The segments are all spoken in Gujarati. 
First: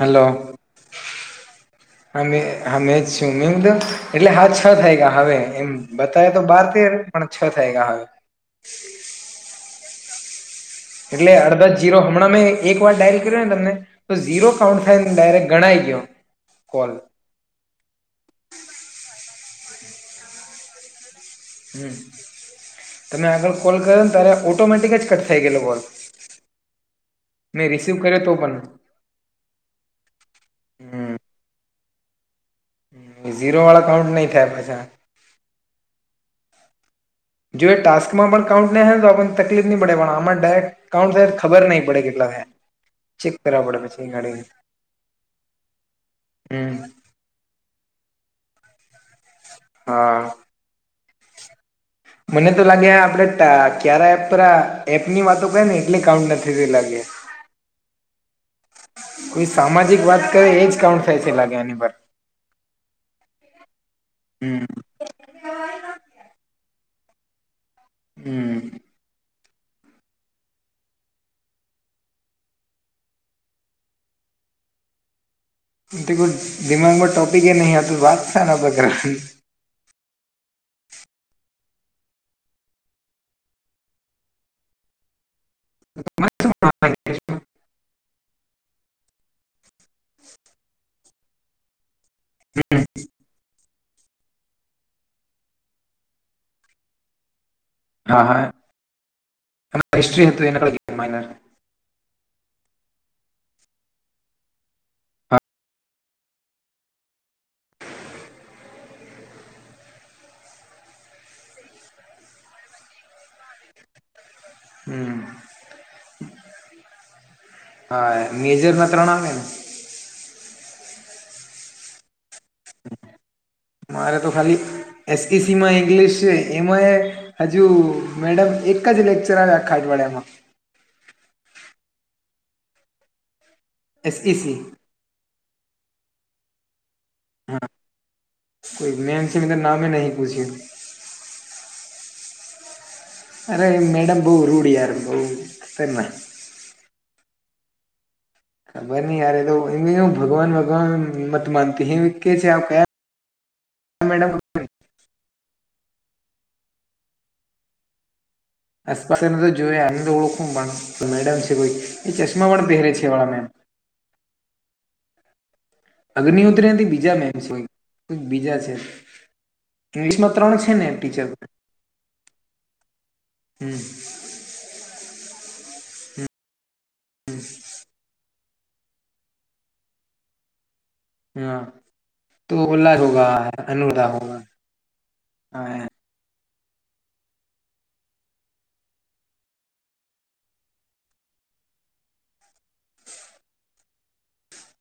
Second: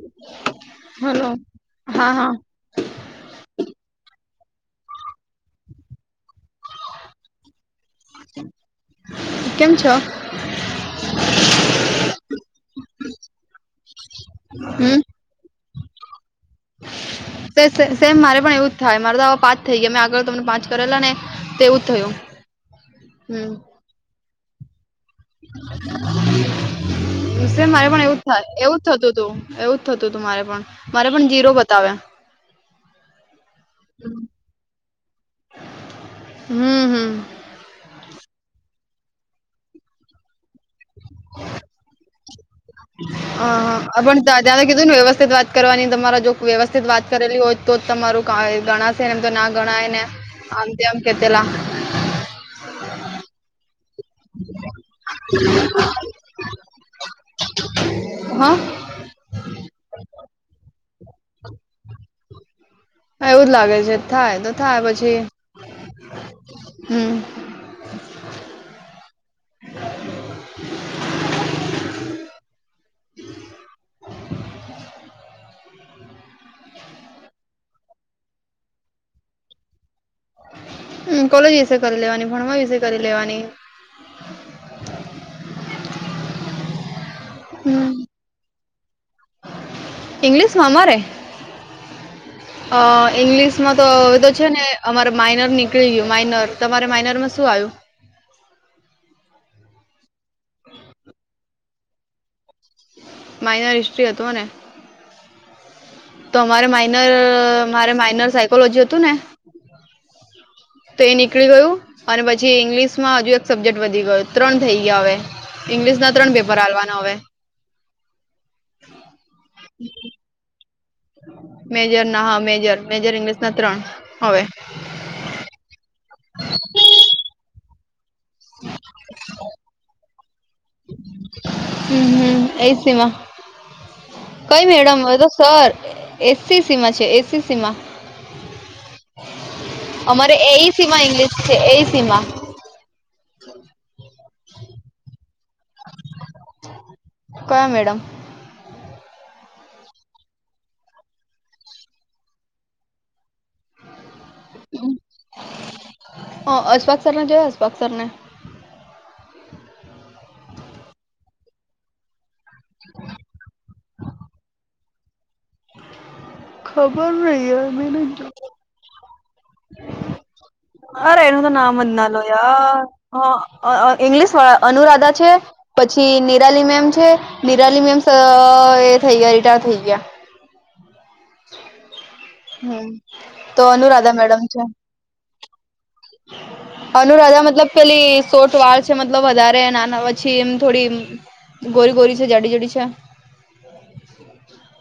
હલો હલો હા હા હમી હા મે જ છે ને પણ એટલે હા છ વાયગા હવે એમ બતાવે તો બાર તેર પણ છ થયલા હોય. કેમ છો? એટલે હળદર, જીરો હમણાં મેં એક વાર ડાયલ કર્યો ને તમને તો ઝીરો કાઉન્ટ હમ થાય ને ડાયરેક્ટ ગણાય ગયો કોલ. સે-સે સેમ મારે પણ એવું જ થાય, મારે તો એવા પાંચ થઈ ગયા, મેં આગળ તમને પાંચ કરેલા ને. તો એવું જ હમ્મ. થયું તમે આગળ કોલ કર્યો ને ત્યારે ઓટોમેટિક જ કટ થઈ ગયેલો કોલ સર મેં માર રિસીવ માં એવું કર્યો તો થાય પણ એવું થતું હતું એવું જ થતું હતું મારે પણ ઝીરો બતાવે. હમમ ઝીરો વાળા કાઉન્ટ નય થાય પાછા. હમમ હમમ. જો એ ટાસ્કમાં પણ કાઉન્ટ નય હોય તો આપણ ને તકલીફ ની પડે પણ આમાં ડાયરેક્ટ કાઉન્ટ સર ખબર નય પડે કેટલા થાય. અહ આપન [unintelligible] ને કીધું ને વ્યવસ્થિત વાત કરવાની, તમારા જો હમ વ્યવસ્થિત વાત કરેલી હોય તો તમારું કાઈ ગણાશે, ને એમ તો ના ગણાય ને, હા આમ તેમ કે પેલા મને તો લાગે આપડે ટા ક્યારે એપરા એપ ની વાતો કરી ને એટલે કાઉન્ટ નથી થયું લાગે. હા કોઈ સામાજિક વાત કરે એજ કાઉન્ટ થાય છે, લાગે એની પર. હા એવું જ લાગે છે, થાય તો હમ થાય પછી હમ હમ્મ. [unintelligible] દિમાગમાં ટોપિકેય નહીં, તો વાત શાના પર કરવી. હમ્મ. કોલેજ વિશે કરી લેવાની, ભણવા વિશે કરી લેવાની. [inaudible] [inaudible] ઇંગ્લિશમાં અમારે? અહ ઇંગ્લિશ માં તો હવે તો છે ને અમારે માઇનર નીકળી ગયું માઇનર, તમારે માઇનરમાં શું આયું? હા, હા, [inaudible] હિસ્ટ્રી હતું, એના પર ગયું માઈનર. માઇનર હિસ્ટ્રી હતો ને? તો અમારે માઇનર, મારે માઇનર સાયકોલોજી હતું ને તો એ નીકળી ગયું, અને પછી ઈંગ્લિશ માં હજુ એક સબ્જેક્ટ વધી ગયો, ત્રણ થઈ ગયા હવે. ઈંગ્લિશ ના ત્રણ પેપર હાલવાનો હવે. હા એ. મેજરમાં ત્રણ આવેન? મેજર ના, હા મેજર, મેજર ઈંગ્લિશ મારે તો ખાલી એસ સી સી માં ઇંગ્લિશ સે, એમાંય હજુ મેડમ એક જ લેક્ચર આવે આખા અઠવાડિયામાં. હમ્મ-હમ્મ. એયજ તેમાં. એસઈસી કઈ madam [unintelligible] sir S C C માં છે, એસ હા. કોઈ મેમ છે, મે તો નામ એય નહીં પૂછ્યું. શેમા ઈંગ્લિશ છે એય સીમા? અરે એ મેડમ બોવ રૂડ યાર બહું [unintelligible] કયાં મેડમ? ખબર નહી યાર એ તો, એને હું ભગવાન-ભગવાન મત માનતી [unintelligible] મેડમ અહ અસ્પાકસલરને જોયા અસ્પાકસરને? અસ્પાકસર ને તો જોયા, એમ તો ઓળખું, પણ આ મેડમ છે કોઈ, એ ચશ્મા પણ પહેરે છે એ વાળા મેમ. અગ્નિહોત્રી નથી ખબર બીજા મેમ નહીં છે કોઈ યાર મે નથ જોયા. બીજા છે ઇંગ્લિશમાં ત્રણ છે ને અરે ટીચર એનું તો નામ જ ન લો યાર, હા, હમ હા ઈંગ્લિશ વાળા અનુરાધા છે, પછી નિરાલી મેમ છે, નિરાલી મેમ અહ એ થઈ ગયા, રિટાયર થઈ ગયા. હા. તો હમ ઓલા જ હોગા તો અનુરાધા મેડમ મેમ, છે હા એ. [inaudible] અનુરાધા મતલબ પેલી સોર્ટ વાળ છે, મતલબ વધારે નાના, પછી એમ થોડી ગોરી-ગોરી છે, જાડી-જાડી છે. [inaudible]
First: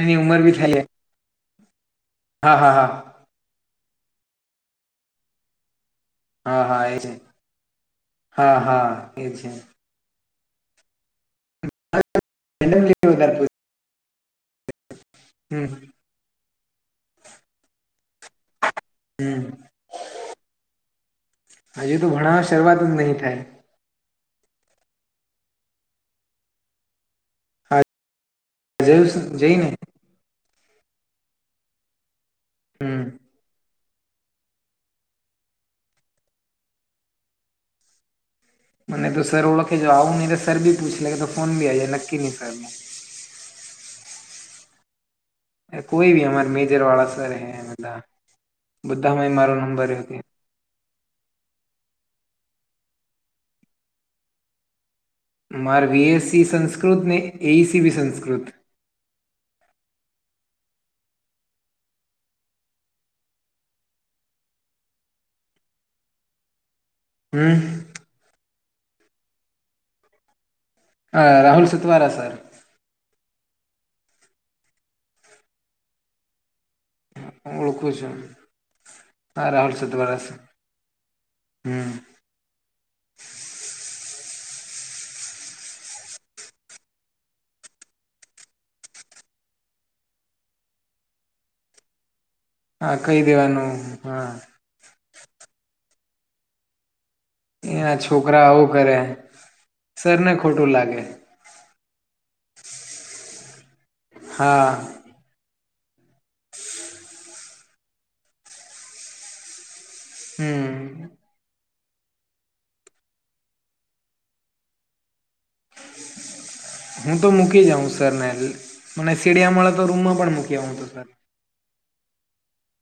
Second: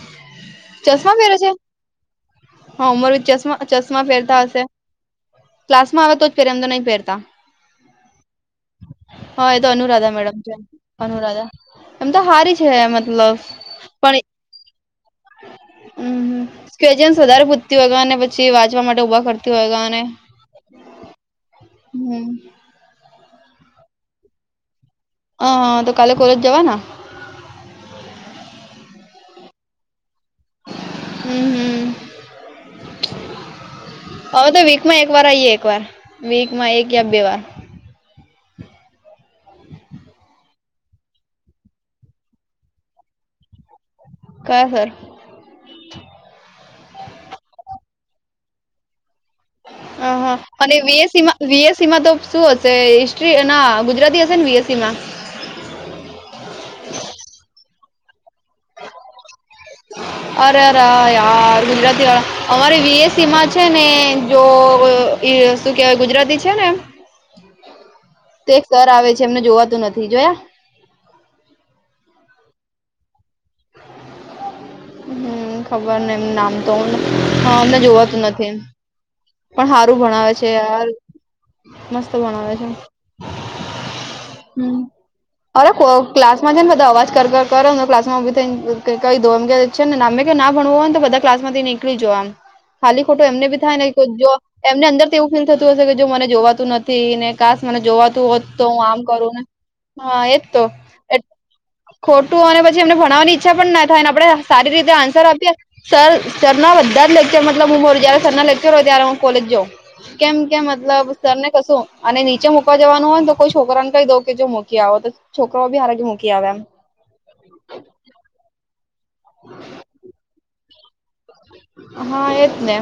એની ઉમર ભી થયેલે ચશ્મા ફેરે છે. હા અમારું ચશ્મા ચશ્મા પહેરતા હશે. ક્લાસમાં આવે તો હા [unintelligible] હા હા નહીં એ છે પહેરતાં. હા હા છે એ તો અનુરાધા મેડમ છે. અનુરાધા, એમ તો હારી છે મેડમ વધારે મતલબ, પણ એ હમ હમ્મ-હમ્મ કેજવાન વધારે પૂછતી હોયગા ને પછી પછી વાંચવા માટે ઊભા હમ કરતી હોયગા ને. હજુ તો ભણવા શરૂઆત જ નહી થાય. હ હા તો કાલે કોલેજ જવાના. જયુંસ જઈ ને. હમ્મ-હમ્મ. હમ હવે તો વીકમાં એક વાર આઈએ એક વાર વીક માં એક યા બે વાર. મને તો સર ઓળખે જો આઉ નહી તો સર બી પૂછ લે કે તો ફોન બી આ નક્કી નઇ સરનું. કયા સર? કોઈ ભી અમા મેજર વાળા સર છે, બધા બધામાય મારો નંબર હતો. હા, હા અને વીએસસી માં તો શું હશે? હિસ્ટ્રી એ ગુજરાતી હશે? ને વીએસસી માં મારે વીએસસી સંસ્કૃત ને એઈસી બી સંસ્કૃત. [inaudible] અરે ર ર યાર, ગુજરાતી વાળ અમારી વિએસસી માં છે ને, જો. એ શું કહેવાય? ગુજરાતી છે ને એમ. હમ. તે એક સર આવે છે, એમને જોવાતું નથી જોયા. રામ સુતવારા સર. હા, ખબર નથી એમનું નામ તો. હું હા, અમને ઓળખું છું જોવાતું નથી. હા પણ રાહુલ સારું સતવારા ભણાવે સર છે યાર, હમ મસ્ત ભણાવે છે. હમ. અરે, ક્લાસમાં છે ને, બધા અવાજ કરો કરો ને, ક્લાસમાં થઈને કહી દઉં એમ કે છે ને, એમને કહે કે, ના ભણવું હોય તો બધા ક્લાસમાંથી નીકળી જાવ. હા આમ કરો કહી તો એમને પણ દેવાનું થાય ને, હા જો એમની અંદર તો એવું ફીલ થતું હશે કે, જો, મને જોવાતું નથી ને કાશ મને એના જોવાતું હોત છોકરા તો આવું હું કરે આમ કરો ને હા સરને એ તો. ખોટું લાગે ખોટું, અને પછી એમને ભણવાની ઈચ્છા પણ ના થાય ને, આપણે હા સારી રીતે આન્સર આપીએ સરના બધા જ લેક્ચર, મતલબ હું હોં, જ્યારે સરના લેક્ચર હોય ત્યારે હું કોલેજ જાઉં. કેમ કે હમ મતલબ? સરને કંઈક નીચે મૂકવા જવાનું હોય તો કોઈ છોકરાને કહી દઉં કે, જો, મૂકી આવો તો. છોકરો [inaudible] મૂકી આવે એમ. હું તો મૂકી જાઉં સરને. મને સીડિયા ઉપરના રૂમમાં પણ મૂકી આવવાનું હોય તો મૂકી આવું, સર. હા, એજને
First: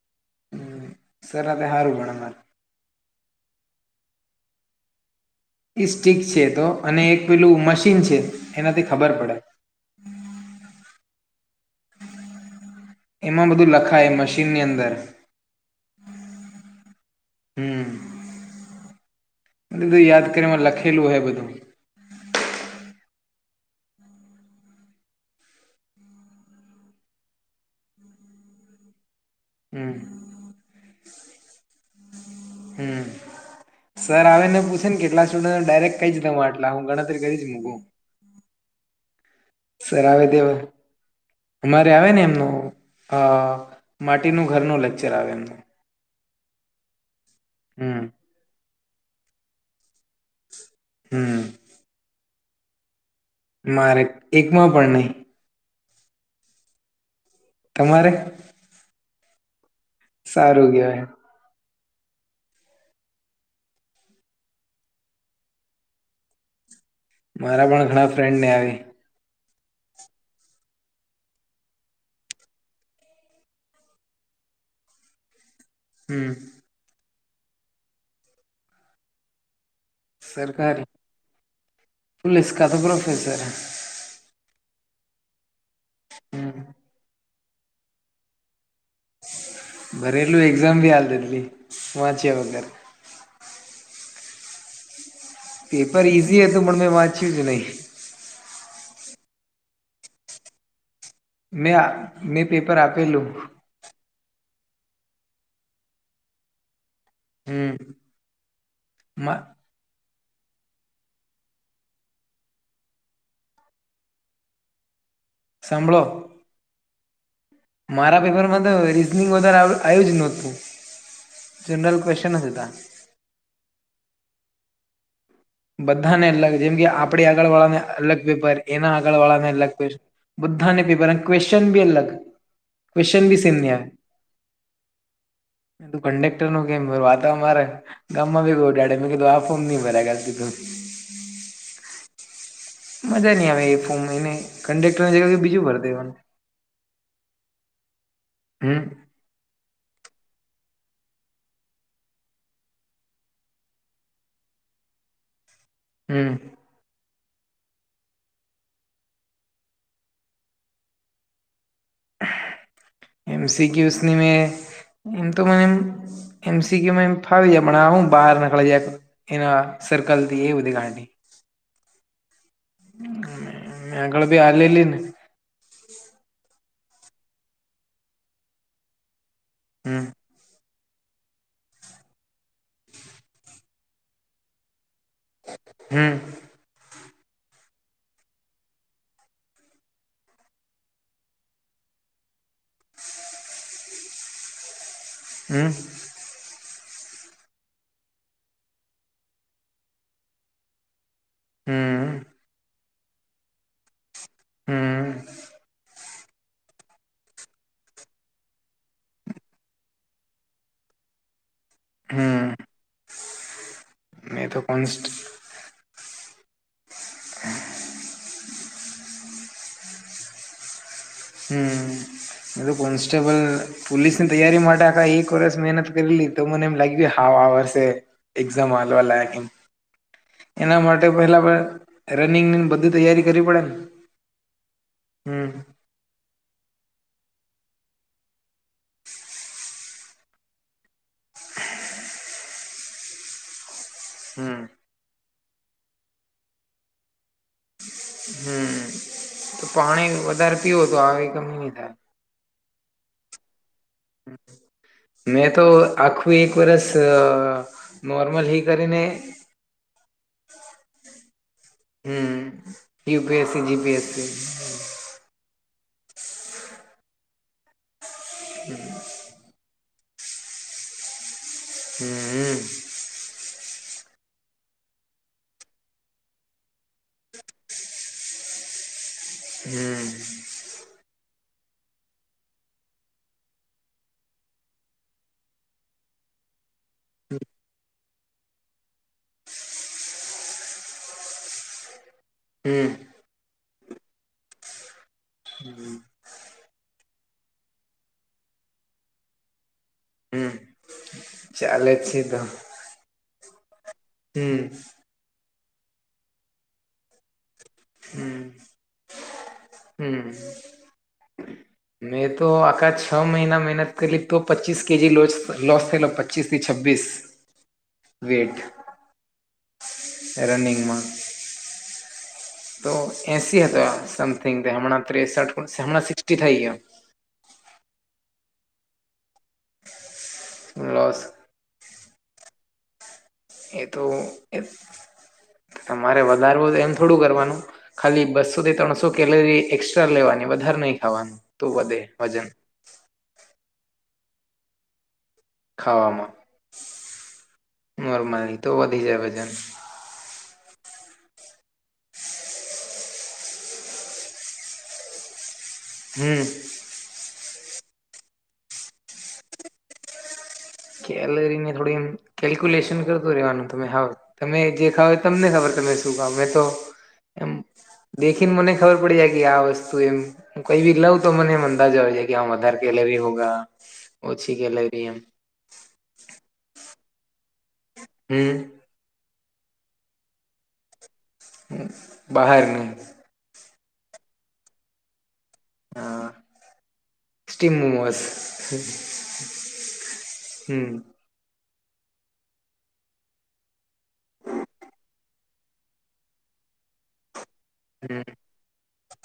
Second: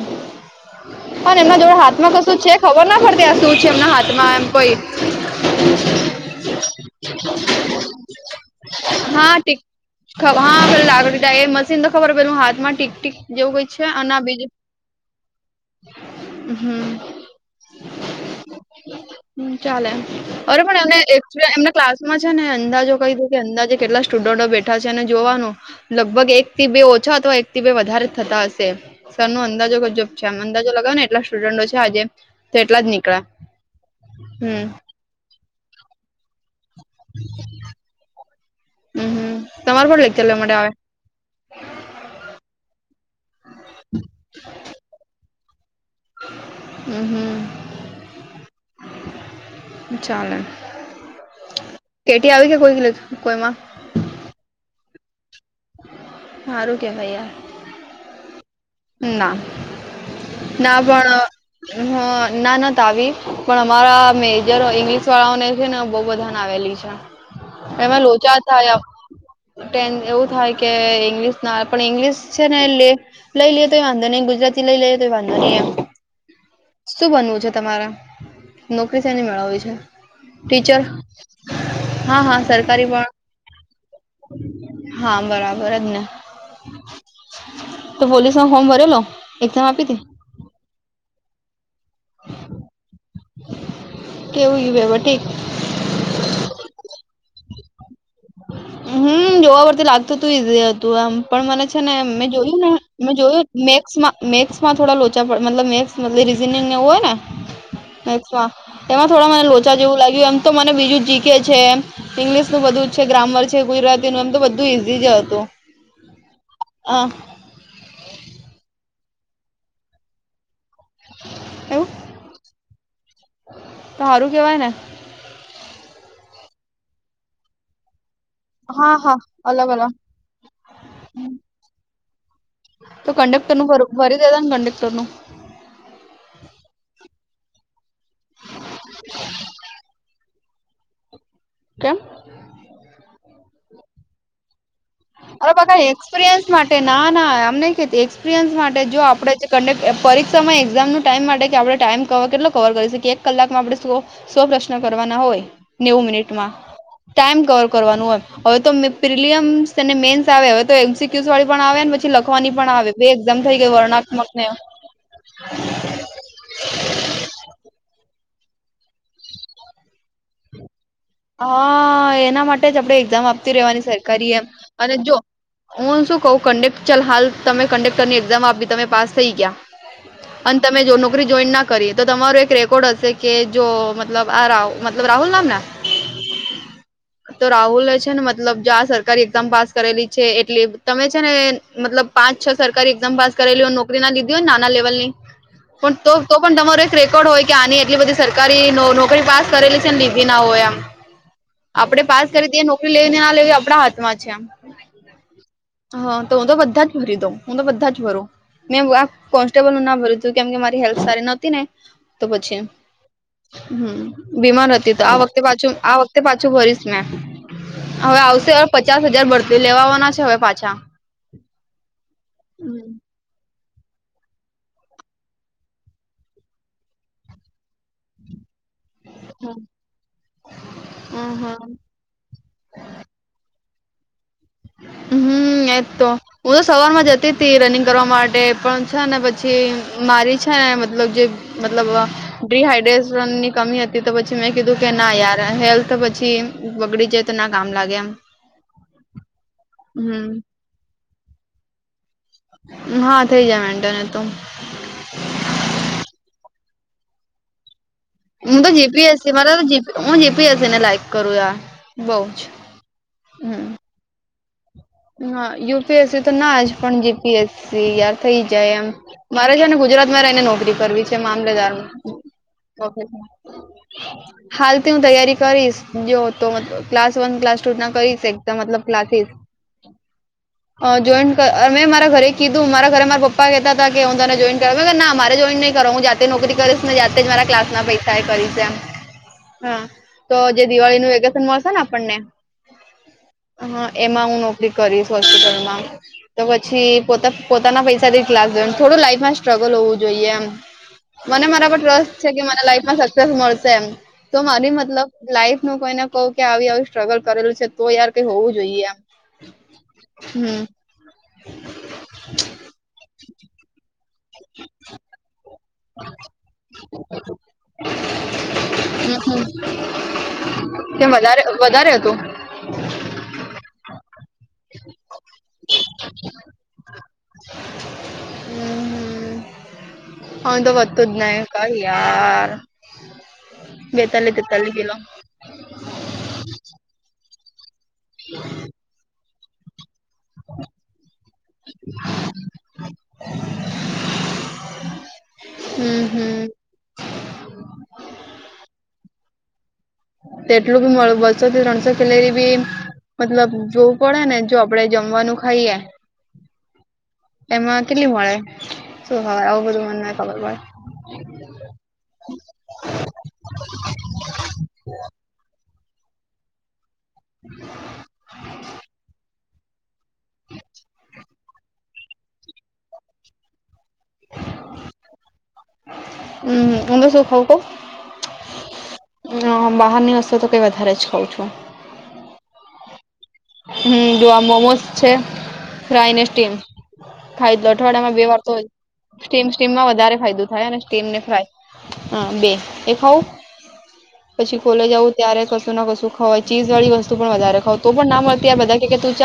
અને સર એમના રાતે જોડે સારું હાથમાં ભણે મારે કશું છે? ખબર ના પડતી એમના હાથમાં શું છે આમ કોઈ ઈ સ્ટીક છે તો અને એક પેલું મશીન છે. એનાથી ખબર હા, પડે ટીક હા એ પેલું મશીન તો ખબર પેલું હાથમાં ટીક ટિક એમાં જેવું કોય બધું છે, લખાય અને આ બીજું... મશીનની અંદર હમ. હમ ચાલે, બધું યાદ અરે કરીમાં પણ લખેલું હે એમને બધું એમ ક્લાસમાં છે ને અંદાજે કહી દો અંદાજે કેટલા સ્ટુડન્ટો બેઠા છે અને જોવાનું લગભગ એકથી બે ઓછા અથવા એકથી બે વધારે થતા હશે સરનું અ અંદાજો કર હમ ચોપ છાન અંદાજો લગાવો ને એટલે સ્ટુડન્ટો જે છે હાજ હમ્મ, સર આવે ને હમ પૂછે ને કેટલા ને ડાયરેક્ટ જ જેટલા હોય એટલાની હું ગણતરી કરી જ લઉં. હમ. હમ. તમારે પણ લેક્ચર સરાવી લેવા માટે દેવું આવે અમારે આવેને એમનું અ માટીનું ઘરનું લેક્ચર આવે એમનું. હમ્મ-હમ્મ. હમ્મ. ચાલે. હમ્મ. કેટી આવી ગયેલી કોઈ [unintelligible] કોઈમાં? મારે એકમાં પણ નહીં. હારું કે ભૈયા. તમારે? ના, સારું ના કેવાય પણ અહ નાનાત આવી, પણ અમારા મેજર ઈંગ્લિશ વાળાઓને છે ને બહુ બધા ને આવેલી. છે. મારા પણ એમાં ઘણા લોચા ફ્રેન્ડને આવી થયાં ટેન એવું થાય કે ઇંગ્લિશ ના, પણ ઇંગ્લિશ છે ને એ લે લઈ લ્યે તોઈ વાંધો નહીં, ગુજરાતી લેઈ લ્યે તોય વાંધો નહીં એમ. હમ્મ. શું બનવું છે તમારે? નોકરી શેની મેળવવી છે? ટીચર? સરકારી હા, હા પોલીસ કા તો સરકારી પણ? પ્રોફેસર હા બરાબર જ ને. હમ્મ. તો પોલીસ નો ફોર્મ ભરેલો? એક્ઝામ આપી તી? રેલ્વે એક્ઝામ ભી હાલ દીધેલી, વાંચ્યા વગર. કેવું ગયું પેપર? ઠીક? પેપર ઇઝી હતું, પણ મે વાંચ્યું જ નહીં. હમ્મ. જોવા પરથી લાગતું તું ઈઝી હતું આમ. પણ મને મેં છે ને મેં જોયું ને પેપર મે આપેલું જોયું મેક્સમાં મેક્સમાં થોડા લોચા પડે મતલબ મેક્સ રીઝનિંગને એવું હોય ને હમ મેક્સમાં, તેમાં થોડા મને લો ચા જેવું લાગ્યું, એમ તો મને બીજું જી કે છે, ઈંગ્લિશનું બધું છે, ગ્રામર છે, ગુજરાતીનું એમ તો બધું ઇઝી જ હતું. સાંભળો હા. મારા પેપરમાં તો રીઝનિંગ વધારે આવ આયું જ નોતું. એવું જનરલ ક્વેશ્ચન જ હતા. તો હારું કેવાય ને. બધાને અલગ જેમ કે આપડી આગળ વાળાને અલગ પેપર, એના આગળ વાળા ને અલગ ક્વેશ, બધાને પેપર અલગ અને ક્વેશ્ચન બી અલગ. તો ક્વેશ્ચન બી સેમ કંડેક્ટરનું નહી આવે ભરું, ભરી દેતાન કંડક્ટરનું. તું કંડેક્ટર નું કેમ ભરવું? આ તો અમારે ગામમાં ભી [unintelligible] મે કીધું આ ફોર્મ નહીં ભરાય [unintelligible] કેમ મજા નઈ આવે એ ફોર્મ એને કંડેક્ટરની જગે અરે બીજું ભર બકા દેવાનું. એક્સપિરિયન્સ માટે ના, ના એમ નહીં કહેતી એક્સપિરિયન્સ હમ માટે. જો આપડે જે કંડક પરીક્ષામાં એક્ઝામનું ટાઈમ માટે કે આપણે ટાઈમ કવર કેટલો કવર કરી શકીએ એક કલાકમાં આપણે સો સો પ્રશ્ન કરવાના હોય નેવું હમ મિનિટમાં ટાઈમ કવર કરવાનું હોય હવે તો મ પ્રિલયમ ને મેન્સ આવે હવે તો એમસીક્યુસ વાળી પણ આવે ને પછી લખવાની પણ આવે બે એક્ઝામ થઈ ગઈ વર્ણાત્મક ને એમતો મેં એમસીકિયું એમ ફાવી જાય પણ આ હું બહાર નીકળી જાય એના સર્કલ થી એ બધી [unintelligible] હા એના માટે જ આપણે એક્ઝામ આપતી રહેવાની આગળ સરકારી બી એમ આ લેલી અને ને જો હું શું કવ ચાલ હાલ તમે કંડેક્ટની એકઝામ આપી તમે પાસ થઈ હમ ગયા તમે જો નોકરી જોઈન ના કરીએ તો તમારો એક રેકોર્ડ હશે કે જો મતલબ આ રાવ મ રાહુલ નામ ને હમ તો રાહુલે છે ને મતલબ જા સરકારી એક્ઝામ પાસ કરેલી છે એટલી તમે છે ને મતલબ પાંચ છ સરકારી એક્ઝામ પાસ કરેલી હોય નોકરી ના લીધી હોય નાના લેવલ ની હમ્મ પણ તો તો પણ તમારો એક રેકોર્ડ હોય કે આની એટલી બધી સરકારી નોકરી પાસ કરેલી લીધી ના હોય એમ આપડે હમ પાસ કરી ત નોકરી લેવી ને ના લેવી આપણા હાથમાં છે આમ હમ હ હું તો બધા જ ભરી દઉં હું તો બધા જ ભરું મેં આ કોન્સ્ટેબલ નું ના ભર્યું હતું કેમ કે મારી હેલ્થ સારી નહોતી ને હમ તો પછી એમ હમ્મ મેં તો બીમાર હતી તો કોન્સ્ટ આ વખતે પાછું આ વખતે પાછું ભરીશ મેં હવે આવશે હ પચાસ હજાર ભર તે લેવાવાના છે હવે પાછા હમ્મ એતો હમ કોન્સ્ટેબલ પોલીસ ની તૈયારી માટે આખા એક વર્ષ મહેનત કરેલી તો મને એમ લાગ્યું હા આ વર્ષે એક્ઝામ હાલવા લાયક એના માટે હમ પેલા હમ રનિંગ ની બધી તૈયારી કરવી પડે એ ને હમમ એ હમ તો હું તો સવારમાં જતી તી રનિંગ કરવા માટે પણ છે ને પછી મારી છે ને મતલબ જે મતલબ ડિહાઈડ્રેશનની કમી હતી તો પછી મેં કીધું કે ના યાર હેલ્થ પછી બગડી જ તો ના કામ લાગે એમ હમમ તો પાણી હમ વધારે પીવો તો આવી કમી નહી થાય. હા થઇ જાય વાંધો નથ. મેં તો આખું એક વરષ અ હું તો જીપીએસી મારા તો હું જીપીએસી ને લાઈક કરું બઉ જ. હમ યુપીએસસી, જીપીએસસી હા યુપીએસસી તો ના જ પણ જીપીએસસી યાર થઇ જાય એમ. મારે છે ને ગુજરાત માં રહીને નોકરી કરવી છે મામલેદાર હમ ઓફીસ [inaudible] હાલથી હું તૈયારી કરીશ જો તો મત ક્લાસ વન ક્લાસ ટુ ના કરીશ એકઝામ મતલબ ક્લાસીસ હમમ. અ જોઈન મેં મારા ઘરે કીધું મારા ઘરે મારા પપ્પા કહેતા હતા કે હું તને જોઈન કરવું ના મારે જ જોઈન નય કરવું હું જાતે નોકરી કરીશ ને જાતે જ મારા ક્લાસ ના પૈસા ટાય કરીસ એમ હા તો જે દિવાળી નું વેકેશન મળશે ને આપણને હમમ. હા એમાં હું નોકરી કરીશ હોસ્પિટલમાં. તો પછી પોતા પોતાના પૈસાથી ક્લાસ જોઈન થોડું લાઈફમાં સ્ટ્રગલ હોવું જોઈએ એમ હમ મને મારા પર ચાલે ટ્રસ્ટ છે તો કે મને લાઈફ મને સક્સેસ મળશે એમ તો હમ મારી મતલબ લાઈફ નું કોઈને કહું કે આવી આવી સ્ટ્રગલ કરેલું છે. તો યાર કઈ હોવું જોઈએ આમ. હમ્મ મેં તો આખા છ મહિના મહેનત કરેલી તો પચીસ કે જી લોસ લોસ થયેલો પચીસ થી છબ્બવીસ વેટ. હમ રનિંગમાં. કેમ વધારે વધારે હતું. તો એસી હતો આમ સમથિંગ હમણાં ત્રેસઠ હમણાં સિક્સટી થઈ ગ્યો. મારું તો વદતું લોસ જ નઈ કાંઈ યાર એ તો બેતાલી તેતાલી કિલો. તમારે વધારવું તો એમ થોડું કરવાનું ખાલી બસો થી ત્રણસો કેલરી એ એક્સ્ટ્રા લેવાની વધારે નહી ખાવાનું તો વધે વજન. હમ હમ ખાવામાં નોર્મલી તો વધી વજન. તેટલું બી મારૂ બસો થી ત્રણસો કેલેરી બી મતલબ જોવું પડે ને જો આપડે જમવાનું ખાઈએ હમ્મ. એમાં કેટલી મળે શું ખબર આવું બધું મને નઈ ખબર પડે. કેલરી ને થોડી એમ કેલ્ક્યુલેશન કરતું રેવાનું તમે હાવ તમે જે ખાવ તમને ખબર તમે શું ખાઓ મેં તો એમ દેખીને મને ખબર પડી જાય કે આ વસ્તુ તો એમ કઈ બી લઉં તો મને એમ અંદાજ આવે જાય કે આ વધારે કેલરી હોગા. ઓછી કેલેરી એમ. હમ્મ હું તો શું ખઉં કહુ. હમ્મ. ને હું બહારની વસ્તુ તો કઈ વધારે જ ખઉ છું. હમ્મ બહારનું હમ્મ, જો આ મોમોસ છે ફ્રઇ ને હા સ્ટીમ ખાઈદ સ્ટીમ અઠવાડિયામાં મોમોસ બે વાર તો સ્ટીમ સ્ટીમમાં વધારે ફાયદો થાય અને હમ સ્ટીમ ને ફ્રાય હા, બે એ ખાવ પછી સ્કૂલે જાવું ત્યારે કશું ના કશું ખવાય, ચીઝ વાળી વસ્તુ પણ વધારે ખાવ તો પણ હમ ના મળતી હોય તો બધા કેહ તું